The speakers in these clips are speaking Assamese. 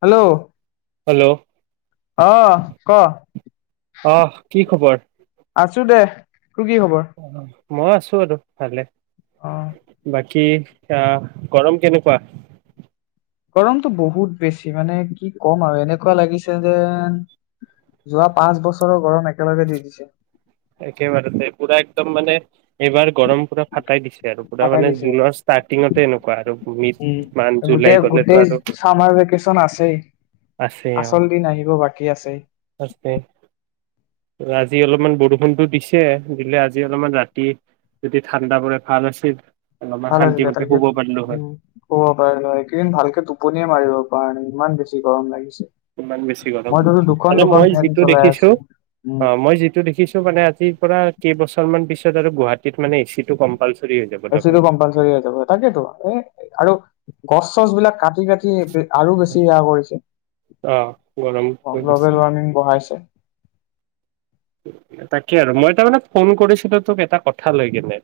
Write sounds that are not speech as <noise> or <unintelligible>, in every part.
হেল্ল' হেল্ল' অঁ ক আঁ অহ কি খবৰ আছো দে তোৰ কি খবৰ অ, মই আছো আৰু ভালে অঁ কি গৰম কেনেকুৱা গৰমতটো বহুত বেছি মানে কি ক'ম আৰু এনেকুৱা লাগিছে যেন যোৱা পাঁচ বছৰৰ গৰম একেলগে দি দিছে একেবাৰে দে পুৰা একদম মানে এইবাৰ গৰম পূৰা ফাটাই দিছে আৰু পূৰা পাকাই মানে দিছে জুনৰ ষ্টাৰ্টিঙতে এনেকুৱা আৰু উম ভূমিত মান গোটেই জুলাই গ'লেতো গোটেই আৰু চামাৰ ভেকেচন আছেই আছে আৰু আচল দিন আহিব বাকী আছেই আছে আজি অলপমান বৰষুণ ফোনটো দিছে দিলে আজি অলপমান ৰাতি যদি ঠাণ্ডা পৰে ভাল আছিল অলপমান ভাল শান্তি আছিলে মতে তাকে শুব পাৰিলো হয় উম ক'ব পাৰি ন এইকেইদিন ভালকে টোপনিয়ে মাৰিব প নে ইমান বেছি গৰম লাগিছে ইমান বেছি গৰম মইতো দুখন মানে দুখন মই ফেন যিটো চলাই দেখিছো আছো উম অঁ মই যিটো দেখিছো মানে আজিৰ পৰা কেইবছৰ মান পিছত আৰু গুৱাহাটীত মানে এ চি টো কম্পালচ ৰি এিটো কম্পালচ হৈ যাব তাকেতো আৰু গছ চছ বিলাক কাট কাটি কাটি আৰু হয়। বেছি সেয়া কৰিছে অ গৰম পৰি গৈছে। গ্ল'বেল ৱাৰ্মিং বঢ়াইছে তাকে আৰু মই তাৰ মে ফোন কৰিছিলো তোক এটা কথা লৈ কেনে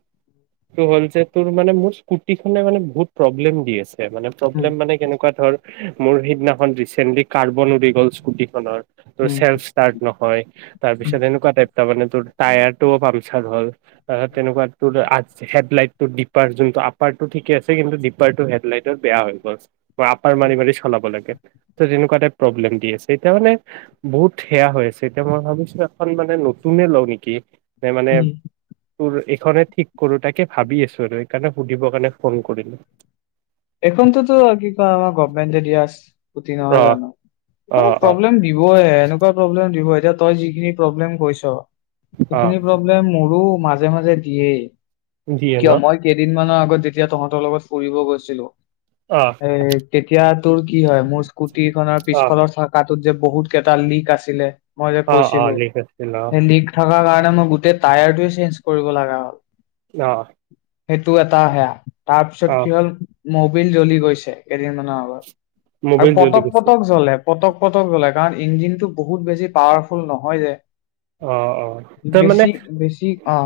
ত হ'ল যে তোৰ মানে মোৰ স্কুটিখনে মানে বহুত প্ৰব্লেম দি আছে মানে উম প্ৰব্লেম মানে কেনেকুৱা ধৰ মোৰ সেইদিনাখন ৰিচেন্টলি কাৰ্বন উৰি গ'ল স্কুটি খনৰ ত উম চ্ফ ষ্টাৰ্ট নহয় উম তাৰপিছত এনেকুৱা টাইপ মানে তোৰ টায়াৰ টোও পামচাৰ হ'ল তেনেকুৱা ত হেডলাইট টো ডপাৰ যোনটো আপাৰ টো ঠিকে আছে কিন্তু ডপাৰটো হেডলাইটত বেয়া হৈ গ'লছে বা আপাৰ উম, মাৰি মাৰি চলাব লাগে তেনেকুৱা এটা প্ৰব্লেম দি আছে এতিয়া মানে বহুত সেয়া হৈ আছে এতিয়া মই ভাবিছো খন মানে নতুনে লওঁ নেকি মানে উম। তোৰ এইখনে ঠিক কৰো তাকে ভাবি আছো আৰু এইকাৰণে সুধিব কাৰণে ফোন কৰিলো। এখনতোতো কি কয় আমাৰ গভমেটে হৈছে। স্কুটি নহয় অ জানো অ অ প্ৰব্লেম দিবইে এনেকুৱা প্ৰব্লেম দিবই। এতিয়া তই যিখিনি প্ৰব্লেম হৈছ। অ এইখিনি প্ৰব্লেম মোৰো মাজে। মাজে মাজে দিয়েই। যিয়ে কিয় ন মই কেইদিনমানানৰ আগত লগত যেতিয়া তহঁতৰ লগত ফুৰিব গৈছিলো। অ এ তেতিয়া তোৰ কি হয় মোৰ স্কুটি খনৰ অ পিছফালৰ চকাটোত যে বহুত কেইটা লিক আছিলে। মই যে অ অ কৈছিলো লিক আছিল অ লিগ থকা কাৰণ। মই গোটেই টায়াৰটয়ে চেঞ্জ কৰিব লগা হ'ল। অ সেইটো এটা সেয়া অ তাৰপিছত কি হ'ল মবিল জ্বলি গৈছে কেইদিনমানানৰ আগত। আৰু মোবাইল জ্বলি পটক গৈছিল পটক জ্বলে পটক। পটক গলে কাৰণ ইঞ্জিন টো বহুত বেছি পাৱাৰফুল নহয় যে অ অ ত মানে বেছি বেছি অ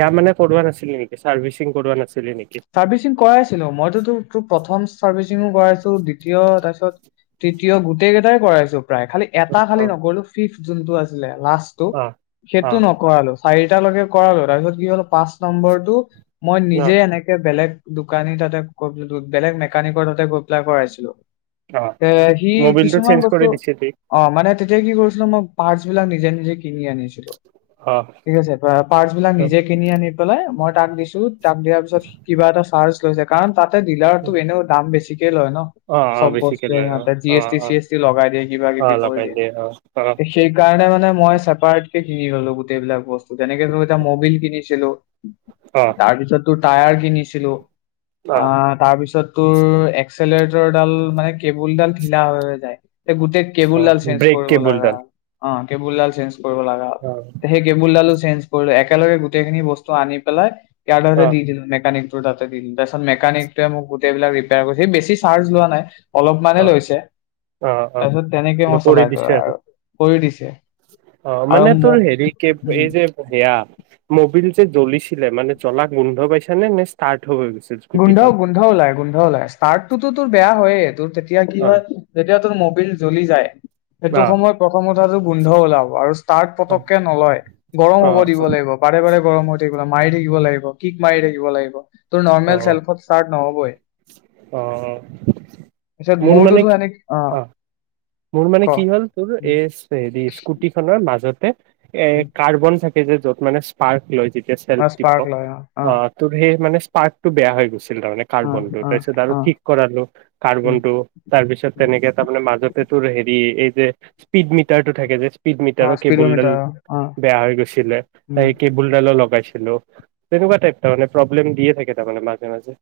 স মানে কৰ নাছিল নেকি চাৰ্ভিচিং কৰোবা নাছিল। চাৰভিৰ্চিং কৰাই ছিলো মই তো প্ৰথম। চাৰভি ছিং কৰাইছো দ্বিতীয় তাৰপিছত তৃতীয় গোটেই কেইটাই কৰাইছো। প্ৰায় খালি এটা অ খালি নগ'লো ফিফ। যোনটো আছিলে। লাষ্টটো অ অ সেইটো নকৰা লৈ। চাৰিটালৈকে কৰাল তাৰপিছত কি হল পাঁচ নম্বৰটো। মই ন নিজে এনেকে বেলেগ দোকানী তাতে গৈ বেলেগ মেকানিকৰ তাতে গৈ পেলা কৰাইছিলো। অ এ সি মবিলটো কিছুমান চেঞ্জ বস্তু কৰি দিছিলি অ মানে তেতিয়া কি কৰিছিলো মই পাৰ্ছ বিলাক নিজে নিজে কিনি আনিছো। অ অ পাচ বিলাক নিজৈই কিনি আনি পেলাই। তাক দিছো। তাক দিয়াৰ পিছত চাৰ্জ লৈছে কাৰণ তাত ডিলাৰতো এনেও দাম বেছি। লয় ন অ অ চব বেছিকে বস্তুৱে লয় অ সিহঁতে জি অ এছ টি অ চি এছ টি লগাই দিয়ে কিবা অ কিবি কৰি লগাই দিয়ে অ অ সেইকাৰণে মানে মই চেপাৰেট কে কিনি গলো গোটেইবিলাক বস্তু যেনেকে এটা মবিল কিনিছিলো। অ তাৰপিছত তোৰ টায়াৰ কিনিছিলো অ তাৰ তাৰপিছত তোৰ এক্সলেৰেটৰডাল মানে কেবুলডাল ঢিলা হৈ হৈ যায় এ গোটেই অ কেবুলডাল চেঞ্জ ব্ৰেক কৰিব লাগা কেবুলডাল অ কেবুলডাল চেঞ্জ কৰিব লগা হল অ সেই কেবুলডালো চেঞ্জ কৰিলো একেলগে গোটেইখিনি বস্তু আনি পেলাই ইয়াৰ কাৰণে অ দি দিলোঁ নেট মেকানিক টোৰ তাতে দিলো তাৰপিছত মেকানিকটোৱে মোক গোটেইবোৰ ৰিপেয়াৰ কৰিছে সি বেছি চাৰ্জ লোৱা নাই অ অলপমানে লৈছে অ অ তাৰপিছত তেনেকে মই কৰি চলাই ত দিছে আৰু কৰি দিছে অ মানে আৰু তোৰ হেৰি মোক কে উম। এই যে সেয়া মবিল যে জ্বলিছিলে মানে জ্বলাক গোন্ধ পাইছা নে ষ্টাৰ্ট হৈ হৈ গৈছিল গোন্ধও স্কুটিখন গোন্ধ ওলাই গোন্ধ ওলাই ষ্টাৰ্টটোতো তোৰ বেয়া হয়য়ে। তেতিয়া কি অ হয় যেতিয়া তোৰ মবিল জ্বলি যায় সেইটো অ সময়ত প্ৰথম কথাটোৰ গোন্ধ ওলাব আৰু ষ্টাৰ্ট পতককে নলয় গৰম অ হ'ব দিব লাগিব বাৰে বাৰে। গৰম হৈ থাকিবলৈ মাৰি থাকিব লাগিব কিক মাৰি থাকিব লাগিব। ত অ নৰ্মেল। শ্বেলফত ষ্টাৰ্ট নহবই অ পিছত মোৰ মানে মোৰটো কি এনেকে অ মোৰ মানে কি হ'ল তোৰ এই হেৰি স্কুটি খনৰ মাজতে এ কাৰ্বন থাকে যে য'ত মানে স্পাৰ্ক লৈ যি অ সেলফ স্পাৰ্ক টিপক লয় অ ত সেই মানে পাৰ্কটো বেয়া হৈ গৈছে। তাৰে অ কাৰ্বন টো অ তাৰপিছত আৰু অ ঠিক কৰালো কাৰ্বন টো তাৰপিছত তেনেকে তাৰমানে মাজত হেৰি এই যে স্পীড মিটাৰ টো থাকে যে। স্পীড অ মিটাৰৰ কেবুলডাল স্পীডমিটাৰ অ বেয়া হৈ গৈছিলে অ সেই কেবুলডালো লগাই। তেনেকুৱা টাইপ মানে প্ৰব্লেম দিয়ে থাকে তাৰমানে মাজে মাজে।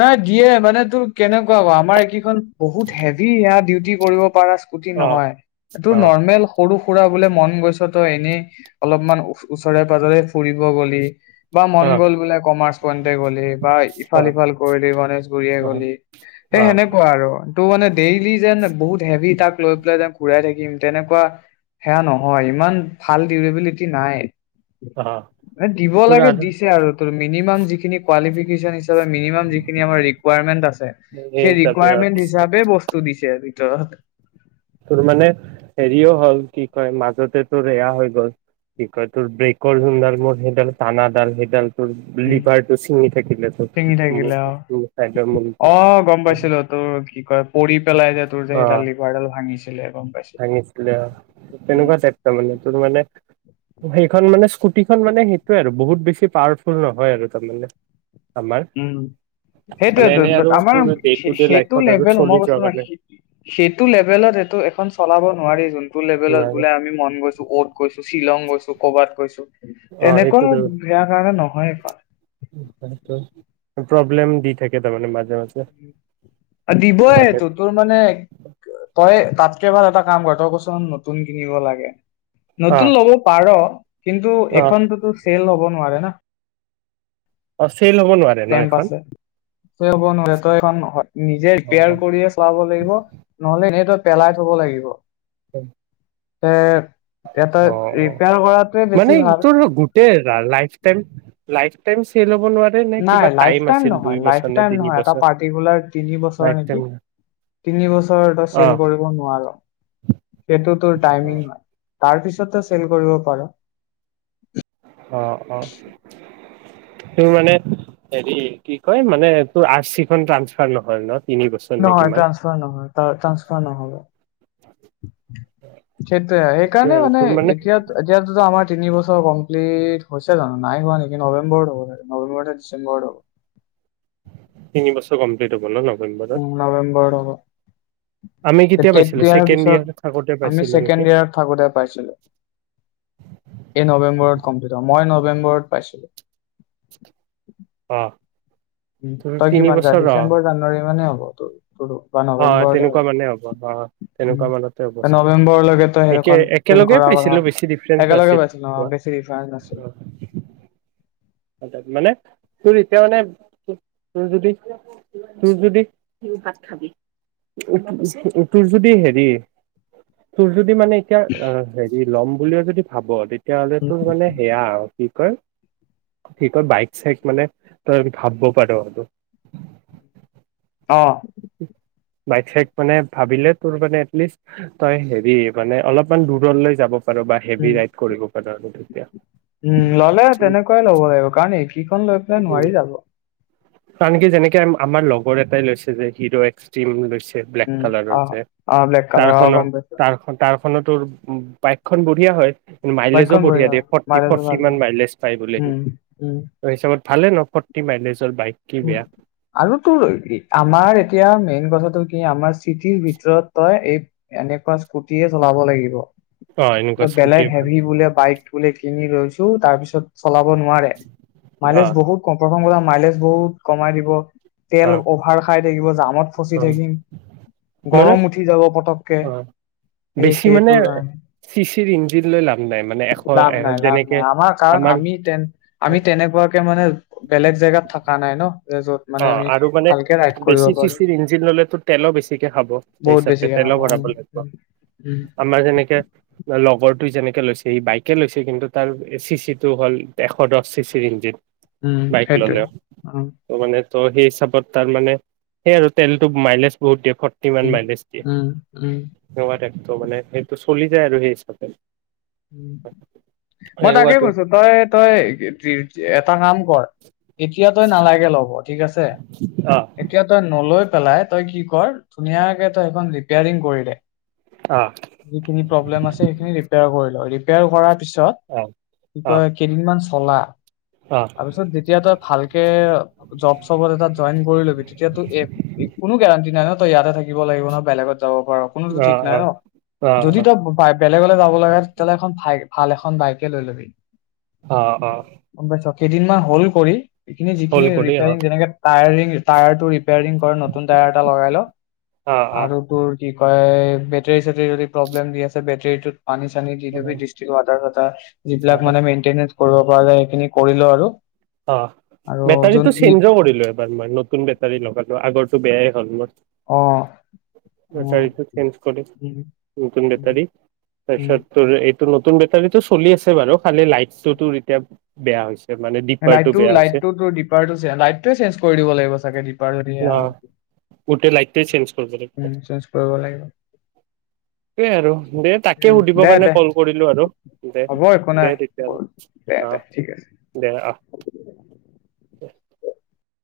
নাই দিয়ে মানে তোৰ কেনেকুৱা হ আমাৰ এই কেইখন। বহুত হেভি ডিউটি কৰিব পাৰা স্কুটি অ নহয় এইটো অ নৰ্মেল সৰু। ফুৰা বোলে মন গৈছ তই এনেই অলপমান ওচৰে পাজৰে ফুৰিব গলি। বা মন অ গ'ল বোলে কমাৰ্চ পইণ্টে গলি বা অ ইফাল- সিফাল, পৰহিলে গণেশগুৰীয়ে অ গলি অ সেই সেনেকুৱা আৰু তোৰ মানে ডেইলি যে, - যে, বহুত হেভি তাক লৈ পেলাই যেন ঘুৰাই থাকিম তেনেকুৱা সেয়া নহয়, ইমান ভাল ডেলিবিলিটি নাই। অ দিব তোৰ লাগে আৰু দিছে আৰু মিনিমাম যিখিনি কোৱালিফিকেচন হিচাপে মিনিমাম, যিখিনি আমাৰ ৰিকুৱাৰমেণ্ট আছে সেই হিচাপে আৰু ৰিকুৱাৰমেণ্ট দিছে হিচাপে বস্তু দিছে, তাত তোৰ মানে হেৰিও হ'ল কি কয়- মাজতে তোৰ এয়া হৈ গ'ল কি কয়, তোৰ ব্ৰেকৰ যোনডাল মোৰ সেইডাল টানাডাল সেইডাল, তোৰ উম, লিভাৰটো ছিঙি থাকিলে তোৰ চিঙি থাকিলে অ', চাইডৰ মূৰটো -অহ ', গম পাইছিলো তোৰ কি কয় পৰি পেলাই যে তোৰ যে অ সেইডাল লিভাৰডাল ভাঙিছিল। <unintelligible> ভাঙিছিলে অহ ', তেনেকুৱা টাইপ ত মানে তোৰ মানে, সেইখন মানে স্কুটিখন মানে, সেইটোৱে আৰু বহুত বেছি পাৱাৰফুল নহয় আৰু তাৰমানে। আমাৰ উম, মানে সেইটোৱেটো এনে আৰু আমাৰ তোৰ ডে টু ডে সেইটো লাইফত আৰু লেভেল চলি মই যোৱাৰ কৈছো ৰাখিবি সেইটো লেভেলত এইটো এখন চলাব, নোৱাৰি জুন, - লেবেলত কাৰণে বোলে আমি মন গৈছো, কত গৈছো। শ্বিলং গৈছো, ক'বাত গৈছো। অ সেইটো তেনেকুৱা বেয়া কাৰণে নহয়, এইখন। প্ৰব্লেম দি থাকে তাৰমানে, মাজে- মাজে দিবয়েটো, তোৰ মানে তইয়ে, তাতকে ভাল এটা কাম কৰ তই কছুন নতুন কিনিব লাগে। অ নতুন ল'ব পাৰ। কিন্তু অ এখনততো চেল হব নোৱাৰে না ', <inaudible> অষ্ট্ৰেল হব নোৱাৰে ন', এখন? পাছে <unintelligible> নিজে অ কেয়াৰ কৰিয়ে চলাব লাগিব, নহলে এনেই তো, পেলাই থব লাগিব। উম, এ', অ', - অ ', বেছি মানে ভাল তোৰ গোটেই লাইফ-টাইম- -লাইফ, টেম চেল হব। নোৱাৰে নে নাই কিবা লাইফ -টাইম আছিল দুই নহয়, লাইফ বছৰ নে -টাইম তিনি নহয় এটা বছৰ পাৰ্তিকুলাৰ তিনি বছৰ লাইফ নিকি, টাইম তিনি বছৰ তই অ চেল কৰিব নোৱাৰ কিন্তু তোৰ টাইমিং হয়। তাৰ পিছত তই চেল কৰিব পাৰ। অহ ', - অহ ', তোৰ মানে হেৰি কি কয় মানে, তোৰ আৰ -চিখন ট্ৰানচ ফাৰ নহয় ন',? তিনি বছৰ নে নহয় কিমান ট্ৰানসফাৰ নহয় ট্ৰানসফাৰ নহব সেইটোৱে, সেইকাৰণে মানে এতিয়া এতিয়াতো আমাৰ তিনি বছৰ কমপ্লিট হৈছে জানো নাই হোৱা নেকি নৱেম্বৰত হ'ব নৱেম্বৰতে ডিচেম্বৰত হ'ব। তিনি বছৰ কমপ্লিট হ'ব নহ? নৱেম্বৰত হ'ব আমি কেতিয়া পাইছিলো তেতিয়াৰ ছেকেণ্ড ইয়েৰ পিছত থাকোতে আমি পাইছিলো নেকি ছেকেণ্ডইয়েৰত থাকোঁতে পাইছিলো। এই নৱেম্বৰত কম্পিলিট হ'ব। মই নৱেম্বৰত পাইছিলোঁ। অহ উম তই কিমান <unintelligible> ডিচেম্বৰ জানুৱাৰী মানে হ'ব তোৰ তোৰো। বা হয় হয় নৱেম্বৰতে তেনেকুৱা মানে হ'ব হয় উম, তেনেকুৱা মানতে হ'ব তে ছাগে। নৱেম্বৰলৈকে তই একে সেইখন ফিল একেলগে কৰা কথা পাইছিলো বেছি ডিফাৰেঞ্চ একেলগে নাছিল পাইছিলো অ পোৱা বেছি ডিফাৰেঞ্চ নাছিলে মানে তোৰ এতিয়া মানে তোৰ যদি তোৰ ভাত খাবি তোৰ যদি হেৰি তোৰ যদি মানে এতিয়া হেৰি ল'ম বুলিও যদি ভাব তে তেতিয়াহ'লে উম, তোৰ মানে সেয়া আৰু কি কয়। কি কই বাইক চাইক মানে তই ভাবিব পাৰ। অহ বাইক চাইক মানে ভাবিলে তোৰ মানে এটলিষ্ট তই হেৰি মানে অলপমান দূৰলৈ যাব পাৰ বা হেভি উম ৰাইড কৰিব পাৰ আৰু তেতিয়া উম ললে উম তেনেকুৱাই লব লাগিব কাৰণ এইকেইখন লৈ পেলাই নোৱাৰি যাব। আনকি যেনেকে আমাৰ লগৰ এটাই লৈছে যে হিৰো এক্সটিম লৈছে। বিলেক উম, কালাৰ অ', যে অ', ব্লেক তাৰ কালাৰ অ', খনত গম পাইছোঁ। তাৰ খন এইখনো তোৰ বাইকখন বঢ়িয়া হয়। কিন্ত মাইলেজো বাইকখন বঢ়িয়া দিয়ে ফৰ্টি মাইলেজো ফৰ্টি ভাল মান দিয়ে। মাইলেজ পায় বুলিহে। উম, উম। হিচাপত ভালে ফৰটি মাইনেচৰ বাইক কি বেয়া আৰু তোৰ আমাৰ এতিয়া মেইন কথাটো কি কি আমাৰ চিটিৰ ভিতৰত তই এই এনেকুৱা স্কুটি চলাব লাগিব অ এনেকুৱা স্কুটিয়ে বেলেগ ভাল হেভি বোলে বাইক বোলে কিনি ৰৈছো তাৰপিছত চলাব নোৱাৰে অ মাইলেজ বহুত কম প্ৰথ মাইলেজ বহুত কমাই দিব তেল অ অভাৰ খাই থাকিব জামত ফচি অ থাকিম, মানে গৰম উঠি যাব পতক তে, অ বেছি সেইটো মানে কাৰনে চি চিৰ ইঞ্জিন লৈ লাভ নাই মানে এশ লাভ এ নাই লাভ যেনেকে নাই আমাৰ কাৰণ আমি তে আমি তেনেকুৱাকে মানে বেলেগ জেগাত থাকো থকা নাই নহ অহ আৰু মানে বেছি চি পাৰো। চিৰ ইঞ্জিন ললেতো তেলো বেছিকে খাব সেই বহুত হিচাপে বেছিকে তেলো খাব উম, ভৰাব লাগিব। উম। উম, আমাৰ যেনেকে লগৰ টোৱে, যেনেকে লৈছে সি বাইকে লৈছে কিন্তু তাৰ চি চি টো হ'ল এশ দহ চি চিৰ ইঞ্জিন। উম বাইক সেইটোৱে ললেও অহ ত মানে ত সেই হিচাপত তাৰ মানে সেই আৰু তেলটো মাইমাছ বহুত দ ফৰটিওৱান উম, মাইনাছ দি উম, উম, ন দে ত' মানে সেইটো চলি যায় আৰু সেই হিচাপে মই তাকে সেনেকুৱাটো কৈছোঁ তই তই এটা কাম কৰ এতিয়া তই নালাগে লগত ঠিক আছে অ এতিয়া তই নলৈ- পেলাই তই কি কৰ ধুনীয়াকে তই সেইখন ৰিপাৰিং কৰি দে অ যিখিনি প্ৰব্লেম আছে সেইখিনি ৰিপয়াৰ কৰি' ৰিপেয়াৰ কৰা- পিছত অ কি অ কেইদিনমান চলা অ তাৰপিছত যেতিয়া তই ভালকে জব চবত এটা জইন কৰি ল'বি তেতিয়া তো কোনো গেৰাণ্টি নাই ন তো ইয়াতে থাকিব লাগিব ন বেলেগত যাব পাৰ কোনো তো ঠিক নাই অ ন অ যদি অ তই বেলেগলে যাব লাগে ভ ভাল এখন বাইকে লৈ ল'বি অ অ গম পাইছ কেইদিনমান হল কৰি এইখিনি যিখিনি হ'ল কৰি অ ৰিপেয়াৰিং যেনেকে টায়াৰিং টায়াৰ টো ৰেপাইৰিং কৰা নতুন টায়াৰ এটা লগাই ল অ অ আৰু তোৰ কি কয় বেটেৰী চেটৰী যদি প্ৰব্লেম দি আছে বেটেৰীটোত পানী দি যাবি ডিষ্টাইল ৱাটাৰ এটা যিবিলাক মানে মেইনটেইন কৰিব পৰা যায় সেইখিনি কৰি ল আৰু অ আৰু যোন বেটাৰীটো চেঞ্জো কৰিলো এবাৰ মই নতুন বেটাৰী লগালো আগ বেয়ায়ে হল মত অ উম, বেটাৰীটো চেঞ্জ কৰে নতুন উম, বেটাৰী উম। তাৰপাছত এই নতুন বেটাৰীটো চলি আছে বাৰু খালে লাইটশ্বটোতোৰ এতিয়া বেয়া হৈছে মানে। ডিপাৰটো লাইটো বেয়া হৈছে লাইটটোতো ডিপাৰটোতো চে লাইটটোৱে চেঞ্জ কৰি দিব লাগিব চাগে, ডিপাৰ যদি সেয়া ন হয়। গোটেই লাইটটোৱে চেঞ্জ কৰিব লাগিব উ চেঞ্জ কৰিব লাগিব সেইটোৱে আৰু দে উ তাকে সুধিবৰ দে কাৰণে দে কল কৰিলো আৰু দে হব একো দে নাই তেতিয়াহ'লে দে অ দে ঠিক আছে। অ দে